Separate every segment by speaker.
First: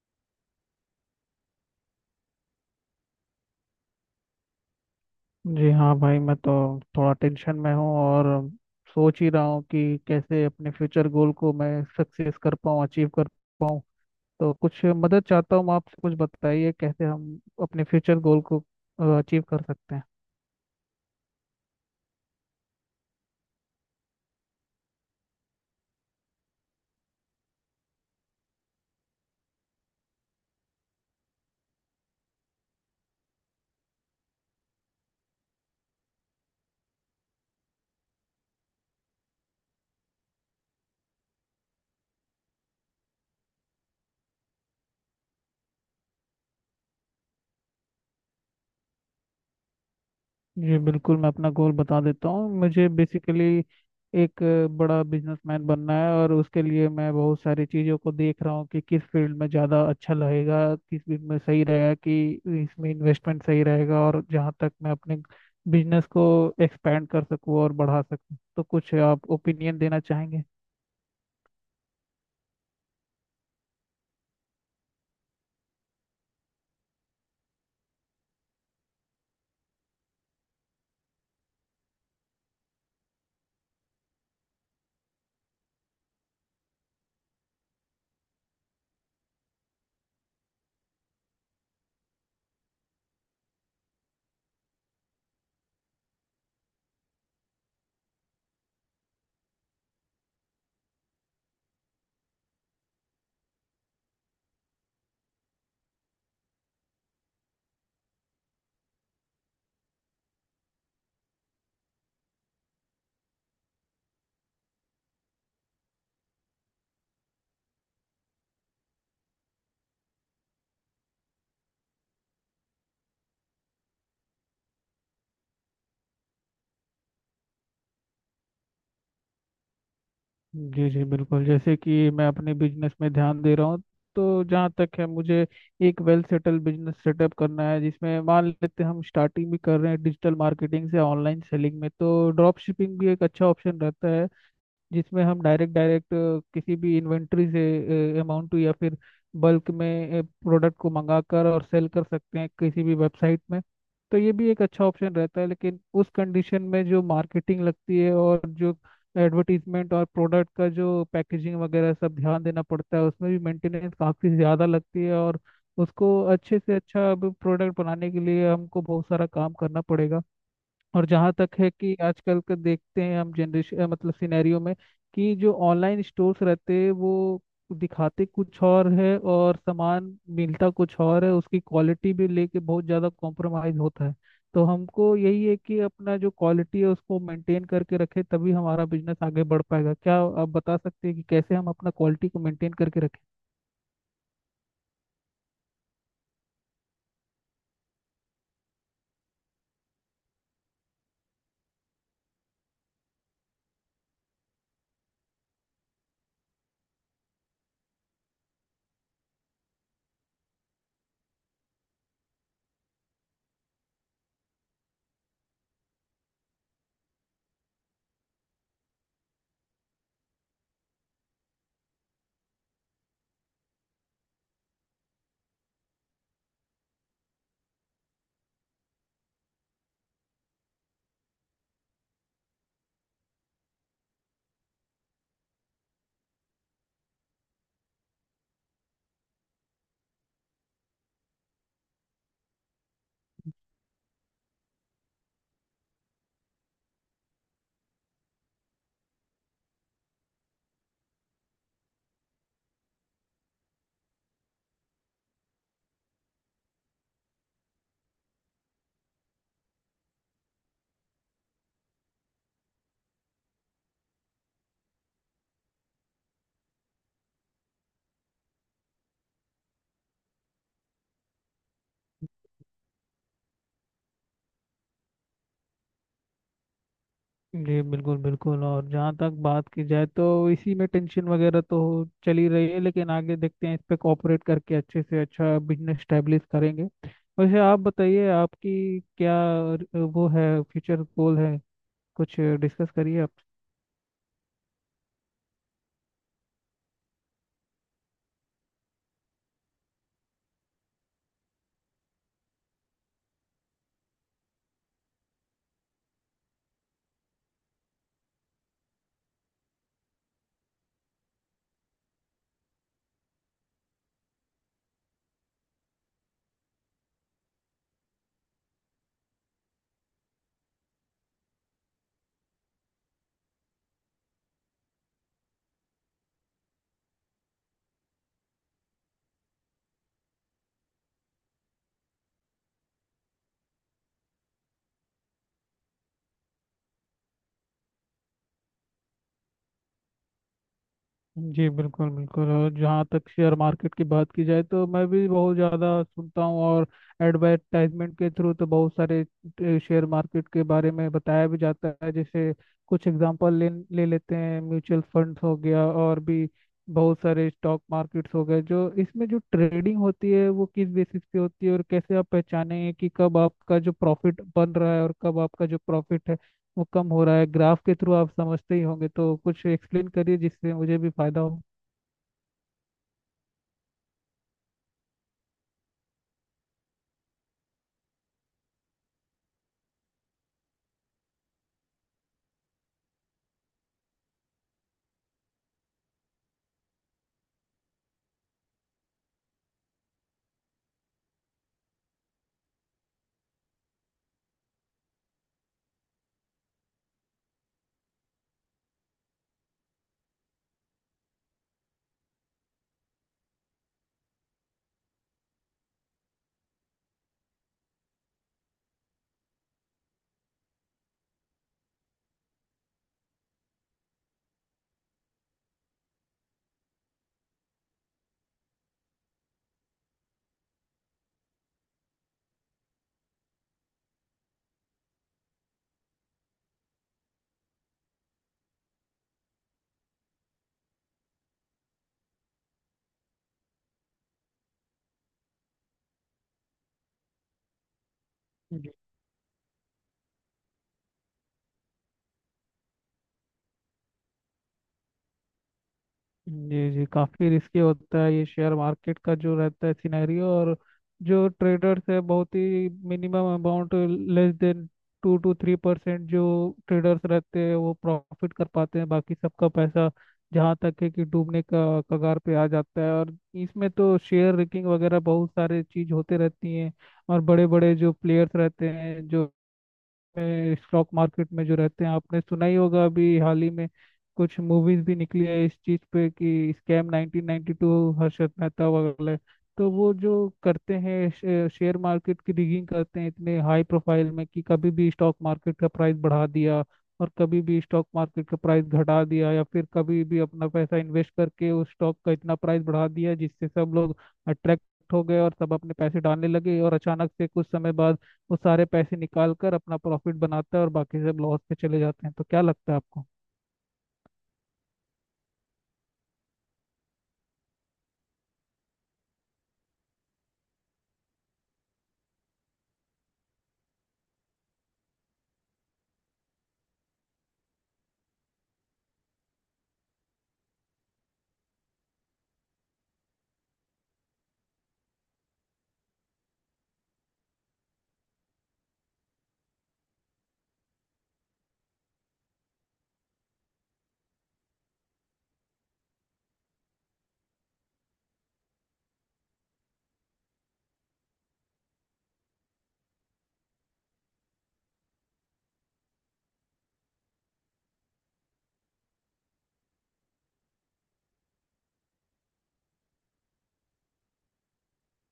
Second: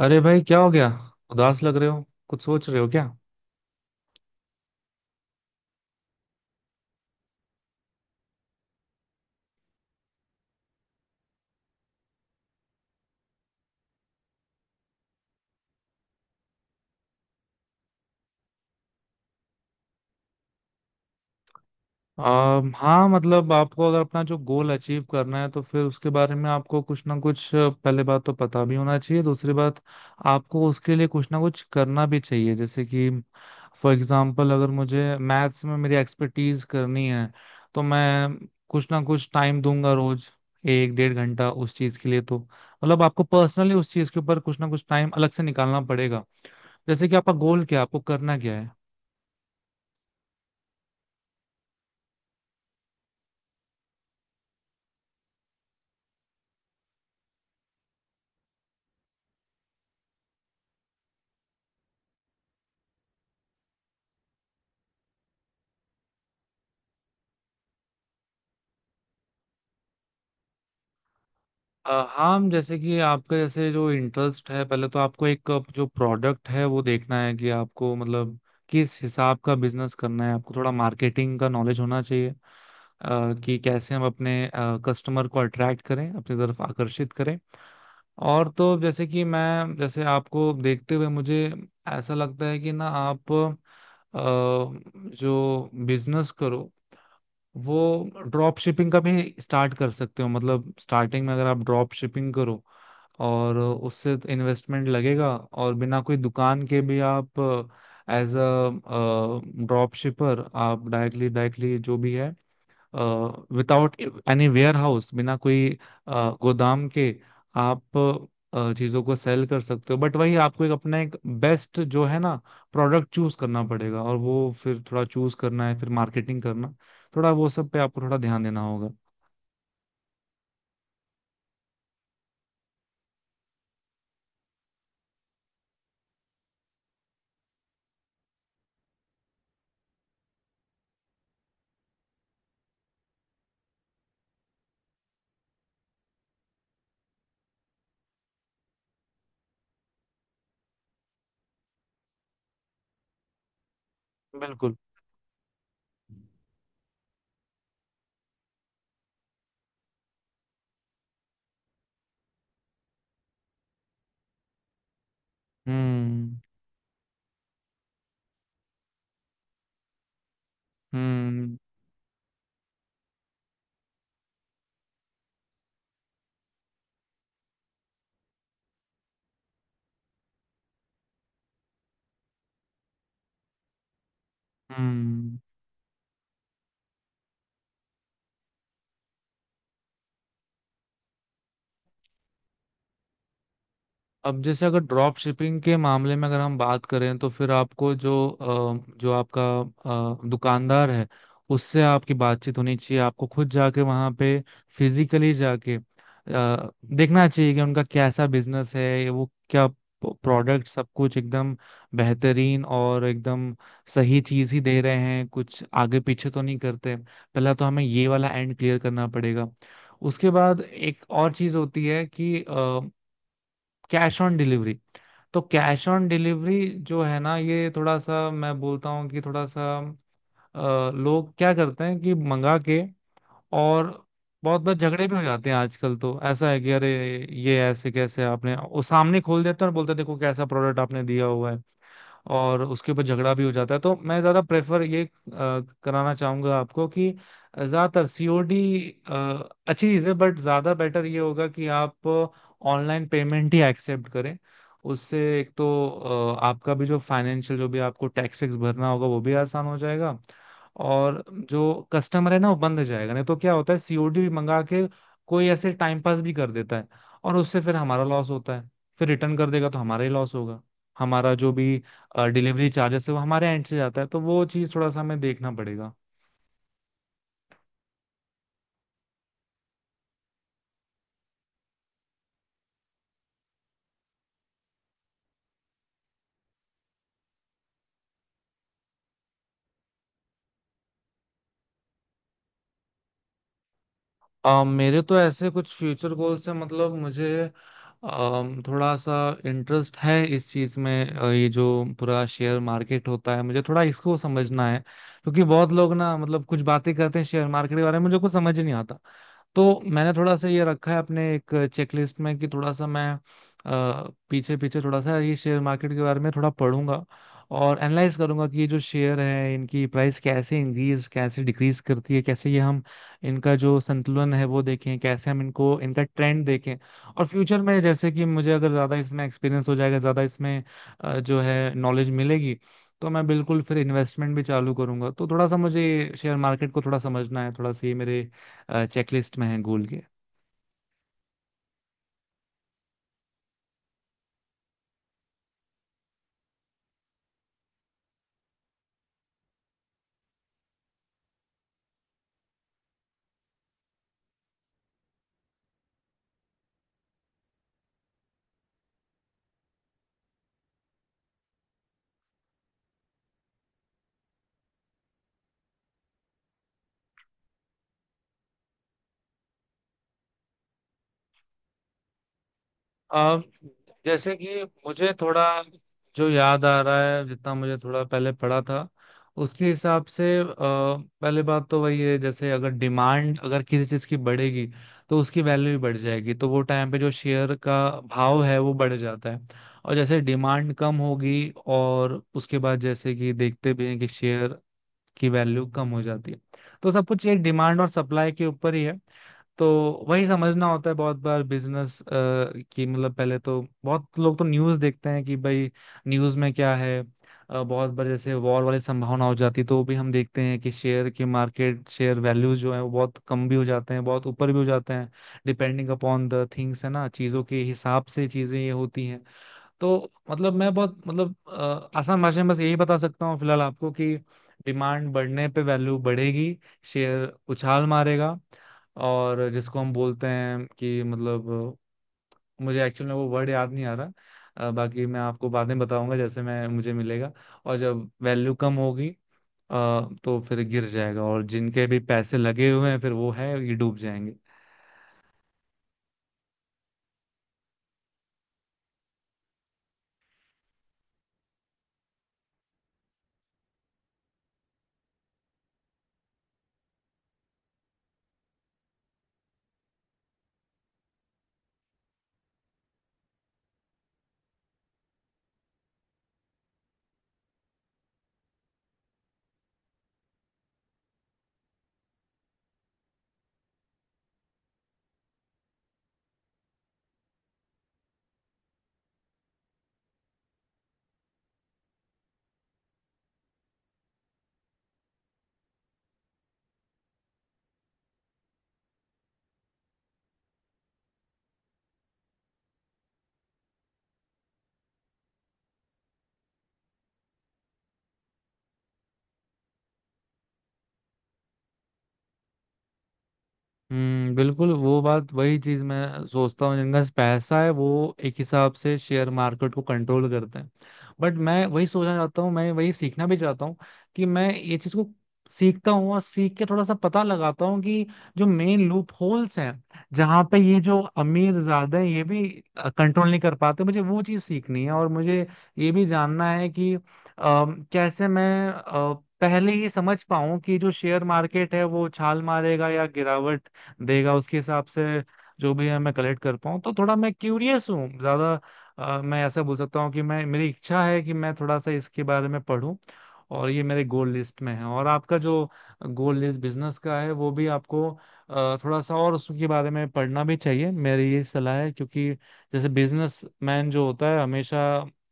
Speaker 1: अरे भाई क्या हो गया। उदास लग रहे हो। कुछ सोच रहे हो क्या?
Speaker 2: जी हाँ भाई, मैं तो थोड़ा टेंशन में हूँ और सोच ही रहा हूँ कि कैसे अपने फ्यूचर गोल को मैं सक्सेस कर पाऊँ, अचीव कर पाऊँ। तो कुछ मदद चाहता हूँ आपसे, कुछ बताइए कैसे हम अपने फ्यूचर गोल को अचीव कर सकते हैं।
Speaker 1: हाँ, मतलब आपको अगर अपना जो गोल अचीव करना है तो फिर उसके बारे में आपको कुछ ना कुछ, पहले बात तो पता भी होना चाहिए। दूसरी बात, आपको उसके लिए कुछ ना कुछ करना भी चाहिए। जैसे कि फॉर एग्जांपल, अगर मुझे मैथ्स में मेरी एक्सपर्टीज करनी है तो मैं कुछ ना कुछ टाइम दूंगा, रोज एक डेढ़ घंटा उस चीज के लिए। तो मतलब आपको पर्सनली उस चीज के ऊपर कुछ ना कुछ टाइम अलग से निकालना पड़ेगा। जैसे कि आपका गोल क्या है, आपको करना क्या है?
Speaker 2: जी बिल्कुल, मैं अपना गोल बता देता हूँ। मुझे बेसिकली एक बड़ा बिजनेसमैन बनना है और उसके लिए मैं बहुत सारी चीज़ों को देख रहा हूँ कि किस फील्ड में ज़्यादा अच्छा लगेगा, किस फील्ड में सही रहेगा, कि इसमें इन्वेस्टमेंट सही रहेगा और जहाँ तक मैं अपने बिजनेस को एक्सपेंड कर सकूँ और बढ़ा सकूँ। तो कुछ आप ओपिनियन देना चाहेंगे।
Speaker 1: हाँ, हम, जैसे कि आपका जैसे जो इंटरेस्ट है, पहले तो आपको एक, जो प्रोडक्ट है वो देखना है कि आपको मतलब किस हिसाब का बिजनेस करना है। आपको थोड़ा मार्केटिंग का नॉलेज होना चाहिए, कि कैसे हम अपने कस्टमर को अट्रैक्ट करें, अपनी तरफ आकर्षित करें। और तो जैसे कि मैं, जैसे आपको देखते हुए मुझे ऐसा लगता है कि ना आप जो बिजनेस करो वो ड्रॉप शिपिंग का भी स्टार्ट कर सकते हो। मतलब स्टार्टिंग में अगर आप ड्रॉप शिपिंग करो, और उससे इन्वेस्टमेंट लगेगा, और बिना कोई दुकान के भी आप एज अ ड्रॉप शिपर आप डायरेक्टली डायरेक्टली जो भी है, विदाउट एनी वेयर हाउस, बिना कोई गोदाम के आप चीजों को सेल कर सकते हो। बट वही आपको एक अपना एक बेस्ट जो है ना प्रोडक्ट चूज करना पड़ेगा। और वो फिर थोड़ा चूज करना है, फिर मार्केटिंग करना, थोड़ा वो सब पे आपको थोड़ा ध्यान देना होगा।
Speaker 2: जी जी बिल्कुल, जैसे कि मैं अपने बिजनेस में ध्यान दे रहा हूँ। तो जहाँ तक है, मुझे एक वेल सेटल बिजनेस सेटअप करना है, जिसमें मान लेते हैं हम स्टार्टिंग भी कर रहे हैं डिजिटल मार्केटिंग से ऑनलाइन सेलिंग में। तो ड्रॉप शिपिंग भी एक अच्छा ऑप्शन रहता है, जिसमें हम डायरेक्ट डायरेक्ट किसी भी इन्वेंट्री से अमाउंट या फिर बल्क में प्रोडक्ट को मंगाकर और सेल कर सकते हैं किसी भी वेबसाइट में। तो ये भी एक
Speaker 1: बिल्कुल।
Speaker 2: अच्छा ऑप्शन रहता है, लेकिन उस कंडीशन में जो मार्केटिंग लगती है और जो एडवर्टीजमेंट और प्रोडक्ट का जो पैकेजिंग वगैरह सब ध्यान देना पड़ता है, उसमें भी मेंटेनेंस काफ़ी ज़्यादा लगती है। और उसको
Speaker 1: हम्म।
Speaker 2: अच्छे से अच्छा प्रोडक्ट बनाने के लिए हमको बहुत सारा काम करना पड़ेगा। और जहाँ तक
Speaker 1: हम्म।
Speaker 2: है कि आजकल का देखते हैं हम जनरेशन, मतलब सिनेरियो में, कि जो ऑनलाइन स्टोर्स रहते हैं, वो दिखाते कुछ और है और सामान मिलता कुछ और है। उसकी क्वालिटी भी लेके बहुत ज़्यादा कॉम्प्रोमाइज होता है। तो हमको
Speaker 1: हम्म।
Speaker 2: यही है कि अपना जो क्वालिटी है उसको मेंटेन करके रखे, तभी हमारा बिजनेस आगे बढ़ पाएगा। क्या आप बता सकते हैं कि कैसे हम अपना क्वालिटी को मेंटेन करके रखें।
Speaker 1: अब जैसे अगर ड्रॉप शिपिंग के मामले में अगर हम बात करें, तो फिर आपको जो जो आपका दुकानदार है उससे आपकी बातचीत होनी चाहिए। आपको खुद जाके वहाँ पे फिजिकली जाके देखना चाहिए कि उनका कैसा बिजनेस है, वो क्या प्रोडक्ट, सब कुछ एकदम बेहतरीन और एकदम सही चीज ही दे रहे हैं, कुछ आगे पीछे तो नहीं करते। पहला तो हमें ये वाला एंड क्लियर करना पड़ेगा। उसके बाद एक और चीज होती है कि कैश ऑन डिलीवरी। तो कैश ऑन डिलीवरी जो है ना, ये थोड़ा सा मैं बोलता हूँ कि थोड़ा सा, लोग क्या करते हैं कि मंगा के, और बहुत बहुत झगड़े भी हो जाते हैं। आजकल तो ऐसा है कि अरे, ये ऐसे कैसे आपने? वो सामने खोल देते हैं और बोलते हैं देखो कैसा प्रोडक्ट आपने दिया हुआ है, और उसके ऊपर झगड़ा भी हो जाता है। तो मैं ज्यादा प्रेफर ये कराना चाहूंगा आपको कि ज्यादातर सीओडी अच्छी चीज है, बट ज्यादा बेटर ये होगा कि आप ऑनलाइन पेमेंट ही एक्सेप्ट करें। उससे एक तो आपका भी जो फाइनेंशियल, जो भी आपको टैक्स वैक्स भरना होगा वो भी आसान हो जाएगा। और जो कस्टमर है ना वो बंद हो जाएगा। नहीं तो क्या होता है, सीओडी मंगा के कोई ऐसे टाइम पास भी कर देता है, और उससे फिर हमारा लॉस होता है। फिर रिटर्न कर देगा तो हमारा ही लॉस होगा। हमारा जो भी डिलीवरी चार्जेस है वो हमारे एंड से जाता है, तो वो चीज़ थोड़ा सा हमें देखना पड़ेगा।
Speaker 2: जी बिल्कुल बिल्कुल, और जहाँ तक बात की जाए तो इसी में टेंशन वगैरह तो चल ही रही है, लेकिन आगे देखते हैं, इस पे कोऑपरेट करके अच्छे से अच्छा बिजनेस स्टैब्लिश करेंगे। वैसे आप बताइए, आपकी क्या वो है फ्यूचर गोल है, कुछ डिस्कस करिए।
Speaker 1: मेरे तो ऐसे कुछ फ्यूचर गोल्स हैं। मतलब मुझे थोड़ा सा इंटरेस्ट है इस चीज़ में, ये जो पूरा शेयर मार्केट होता है मुझे थोड़ा इसको समझना है। क्योंकि बहुत लोग ना, मतलब कुछ बातें करते हैं शेयर मार्केट के बारे में, मुझे कुछ समझ ही नहीं आता। तो मैंने थोड़ा सा ये रखा है अपने एक चेकलिस्ट में कि थोड़ा सा मैं पीछे पीछे थोड़ा सा ये शेयर मार्केट के बारे में थोड़ा पढ़ूंगा और एनालाइज करूंगा कि ये जो शेयर है इनकी प्राइस कैसे इंक्रीज, कैसे डिक्रीज करती है, कैसे ये हम इनका जो संतुलन है वो देखें, कैसे हम इनको, इनका ट्रेंड देखें। और फ्यूचर में जैसे कि मुझे अगर ज़्यादा इसमें एक्सपीरियंस हो जाएगा, ज़्यादा इसमें जो है नॉलेज मिलेगी, तो मैं बिल्कुल फिर इन्वेस्टमेंट भी चालू करूंगा। तो थोड़ा सा मुझे शेयर मार्केट को थोड़ा समझना है, थोड़ा सा ये मेरे चेकलिस्ट में है गूगल के।
Speaker 2: जी बिल्कुल बिल्कुल, और जहाँ तक शेयर मार्केट की बात की जाए तो मैं भी बहुत ज़्यादा सुनता हूँ। और एडवर्टाइजमेंट के थ्रू तो बहुत सारे शेयर मार्केट के बारे में बताया भी जाता है। जैसे कुछ एग्जांपल ले ले लेते हैं, म्यूचुअल फंड्स हो गया और भी बहुत सारे स्टॉक मार्केट्स हो गए, जो इसमें जो ट्रेडिंग होती है वो किस बेसिस पे होती है और कैसे आप पहचानेंगे कि कब आपका जो प्रॉफिट बन रहा है और कब आपका जो प्रॉफिट है वो कम हो रहा है। ग्राफ के थ्रू आप समझते ही होंगे, तो कुछ एक्सप्लेन करिए जिससे मुझे भी फायदा हो।
Speaker 1: अ, जैसे कि मुझे थोड़ा जो याद आ रहा है, जितना मुझे थोड़ा पहले पढ़ा था उसके हिसाब से, पहले बात तो वही है, जैसे अगर डिमांड अगर किसी चीज़ की बढ़ेगी तो उसकी वैल्यू भी बढ़ जाएगी, तो वो टाइम पे जो शेयर का भाव है वो बढ़ जाता है। और जैसे डिमांड कम होगी, और उसके बाद जैसे कि देखते भी हैं कि शेयर की वैल्यू कम हो जाती है। तो सब कुछ ये डिमांड और सप्लाई के ऊपर ही है। तो वही समझना होता है बहुत बार बिजनेस की। मतलब पहले तो बहुत लोग तो न्यूज़ देखते हैं कि भाई न्यूज़ में क्या है। बहुत बार जैसे वॉर वाली संभावना हो जाती है तो भी हम देखते हैं कि शेयर की मार्केट, शेयर वैल्यूज जो है वो बहुत कम भी हो जाते हैं, बहुत ऊपर भी हो जाते हैं। डिपेंडिंग अपॉन द थिंग्स है ना, चीज़ों के हिसाब से चीज़ें ये होती हैं। तो मतलब मैं बहुत, मतलब आसान भाषा में बस यही बता सकता हूँ फिलहाल आपको कि डिमांड बढ़ने पे वैल्यू बढ़ेगी, शेयर उछाल मारेगा। और जिसको हम बोलते हैं कि मतलब, मुझे एक्चुअल में वो वर्ड याद नहीं आ रहा। बाकी मैं आपको बाद में बताऊंगा जैसे मैं मुझे मिलेगा। और जब वैल्यू कम
Speaker 2: जी।
Speaker 1: होगी, अ, तो फिर गिर जाएगा, और जिनके भी पैसे लगे हुए हैं फिर वो है ये डूब जाएंगे।
Speaker 2: जी। जी काफ़ी रिस्की होता है ये शेयर मार्केट का जो रहता है सिनेरियो। और जो ट्रेडर्स है, बहुत ही minimum amount, less than two two three percent जो ट्रेडर्स रहते हैं वो प्रॉफिट कर पाते हैं, बाकी सबका पैसा जहाँ तक है कि डूबने का कगार पे आ जाता है। और इसमें तो शेयर रिगिंग वगैरह बहुत सारे चीज़ होते रहती हैं। और बड़े बड़े जो प्लेयर्स रहते हैं, जो में स्टॉक मार्केट में जो रहते हैं, आपने सुना ही होगा, अभी हाल ही में कुछ मूवीज भी निकली है इस चीज पे, कि स्कैम 1992 हर्षद मेहता वगैरह। तो वो जो करते हैं, शेयर मार्केट की रिगिंग करते हैं इतने हाई प्रोफाइल में कि कभी भी स्टॉक मार्केट का प्राइस बढ़ा दिया और कभी भी स्टॉक मार्केट का प्राइस घटा दिया, या फिर कभी भी अपना पैसा इन्वेस्ट करके उस स्टॉक का इतना प्राइस बढ़ा दिया जिससे सब लोग अट्रैक्ट हो गए और सब अपने पैसे डालने लगे, और अचानक से कुछ समय बाद वो सारे पैसे निकाल कर अपना प्रॉफिट बनाता है और बाकी सब लॉस पे चले जाते हैं। तो क्या लगता है आपको।
Speaker 1: हम्म। बिल्कुल वो बात, वही चीज मैं सोचता हूँ, जिनका पैसा है वो एक हिसाब से शेयर मार्केट को कंट्रोल करते हैं। बट मैं वही सोचना चाहता हूँ, मैं वही सीखना भी चाहता हूँ कि मैं ये चीज को सीखता हूँ, और सीख के थोड़ा सा पता लगाता हूँ कि जो मेन लूप होल्स हैं, जहाँ पे ये जो अमीर ज्यादा हैं ये भी कंट्रोल नहीं कर पाते, मुझे वो चीज सीखनी है। और मुझे ये भी जानना है कि कैसे मैं पहले ही समझ पाऊं कि जो शेयर मार्केट है वो छाल मारेगा या गिरावट देगा, उसके हिसाब से जो भी है मैं कलेक्ट कर पाऊँ। तो थोड़ा मैं क्यूरियस हूँ ज्यादा, मैं ऐसा बोल सकता हूँ कि मैं, मेरी इच्छा है कि मैं थोड़ा सा इसके बारे में पढूं। और ये मेरे गोल लिस्ट में है। और आपका जो गोल लिस्ट बिजनेस का है वो भी आपको थोड़ा सा और उसके बारे में पढ़ना भी चाहिए, मेरी ये सलाह है। क्योंकि जैसे बिजनेस मैन जो होता है हमेशा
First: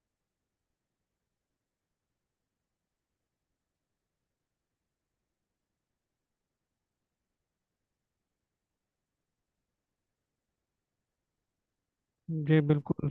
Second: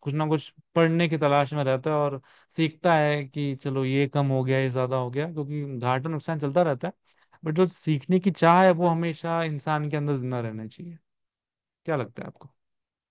Speaker 1: कुछ ना कुछ पढ़ने की तलाश में रहता है, और सीखता है कि चलो ये कम हो गया, ये ज्यादा हो गया, क्योंकि घाटा नुकसान चलता रहता है। बट जो सीखने की चाह है वो हमेशा इंसान के अंदर जिंदा रहना चाहिए। क्या लगता है आपको?
Speaker 2: जी बिल्कुल।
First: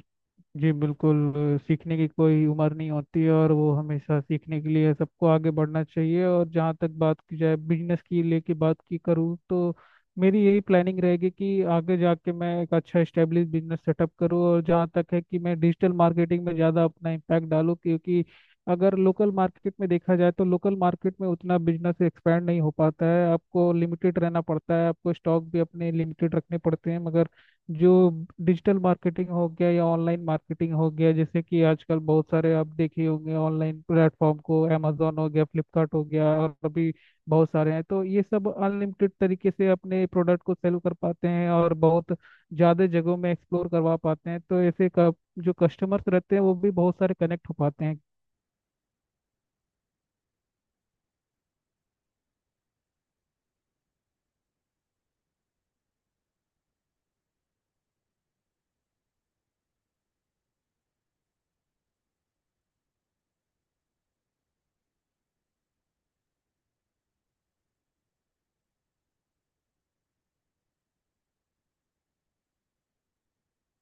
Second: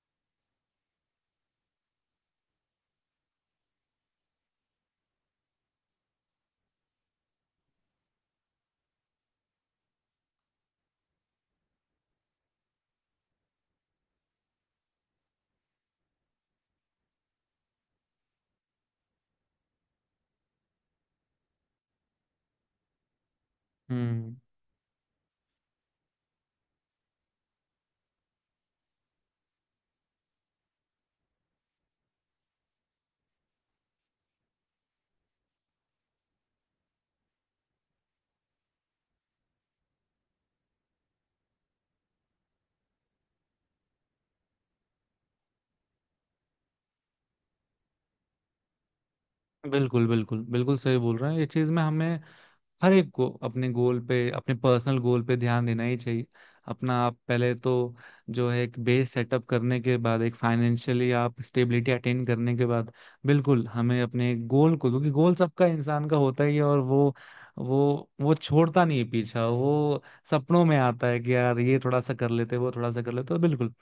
Speaker 2: जी बिल्कुल, सीखने की कोई उम्र नहीं होती है और वो हमेशा सीखने के लिए सबको आगे बढ़ना चाहिए। और जहाँ तक बात की जाए बिजनेस की लेके बात की करूँ, तो मेरी यही प्लानिंग रहेगी कि आगे जाके मैं एक अच्छा स्टेब्लिश बिजनेस सेटअप करूँ। और जहाँ तक है कि मैं डिजिटल मार्केटिंग में ज़्यादा अपना इम्पैक्ट डालूँ, क्योंकि अगर लोकल मार्केट में देखा जाए तो लोकल मार्केट में उतना बिजनेस एक्सपैंड नहीं हो पाता है, आपको लिमिटेड
Speaker 1: हम्म।
Speaker 2: रहना पड़ता है, आपको स्टॉक भी अपने लिमिटेड रखने पड़ते हैं। मगर जो डिजिटल मार्केटिंग हो गया या ऑनलाइन मार्केटिंग हो गया, जैसे कि आजकल बहुत सारे आप देखे होंगे ऑनलाइन प्लेटफॉर्म को, अमेजोन हो गया, फ्लिपकार्ट हो गया, और अभी बहुत सारे हैं, तो ये सब अनलिमिटेड तरीके से अपने प्रोडक्ट को सेल कर पाते हैं और बहुत ज़्यादा जगहों में एक्सप्लोर करवा पाते हैं। तो ऐसे जो कस्टमर्स रहते हैं वो भी बहुत सारे कनेक्ट हो पाते
Speaker 1: बिल्कुल बिल्कुल बिल्कुल सही बोल रहे हैं। ये चीज़ में हमें हर एक को अपने गोल पे, अपने पर्सनल गोल पे ध्यान देना ही चाहिए। अपना आप पहले तो जो है एक बेस सेटअप करने के बाद, एक फाइनेंशियली आप स्टेबिलिटी अटेन करने के बाद, बिल्कुल हमें अपने गोल को, क्योंकि गोल सबका, इंसान का होता ही है, और वो वो छोड़ता नहीं है पीछा। वो सपनों में आता है कि यार ये थोड़ा सा कर लेते, वो थोड़ा सा कर लेते। तो बिल्कुल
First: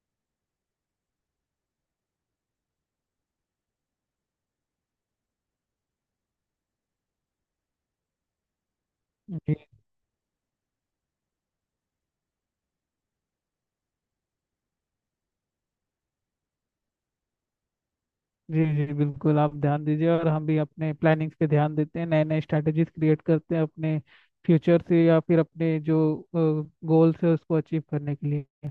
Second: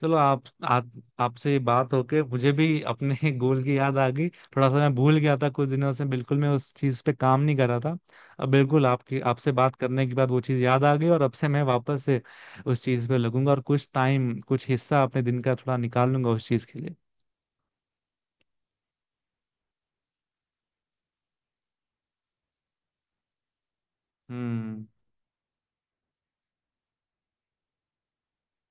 Speaker 1: चलो, आप आपसे ये बात होके मुझे भी अपने गोल की याद आ गई। थोड़ा सा मैं भूल गया था, कुछ दिनों से बिल्कुल मैं उस चीज पे काम नहीं कर रहा था। अब बिल्कुल आपकी आपसे
Speaker 2: हैं।
Speaker 1: बात करने के बाद वो चीज याद आ गई, और अब से मैं वापस से उस चीज पे लगूंगा, और कुछ टाइम, कुछ हिस्सा अपने दिन का थोड़ा निकाल लूंगा उस चीज के लिए।
Speaker 2: जी जी बिल्कुल, आप ध्यान दीजिए और हम भी अपने प्लानिंग्स पे ध्यान देते हैं, नए नए स्ट्रैटेजीज क्रिएट करते हैं अपने फ्यूचर
Speaker 1: हम्म।
Speaker 2: से, या फिर अपने जो गोल्स है उसको अचीव करने के लिए।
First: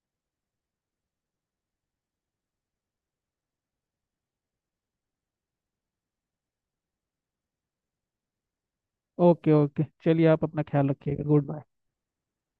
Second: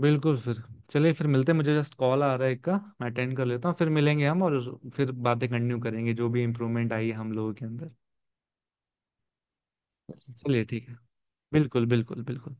Speaker 1: बिल्कुल। फिर चलिए, फिर मिलते हैं। मुझे जस्ट कॉल आ रहा है एक का, मैं अटेंड कर लेता हूँ, फिर मिलेंगे हम, और फिर बातें कंटिन्यू करेंगे जो भी इम्प्रूवमेंट आई है हम लोगों के अंदर।
Speaker 2: ओके ओके चलिए, आप अपना
Speaker 1: चलिए ठीक
Speaker 2: ख्याल
Speaker 1: है।
Speaker 2: रखिएगा, गुड बाय।
Speaker 1: बिल्कुल बिल्कुल बिल्कुल।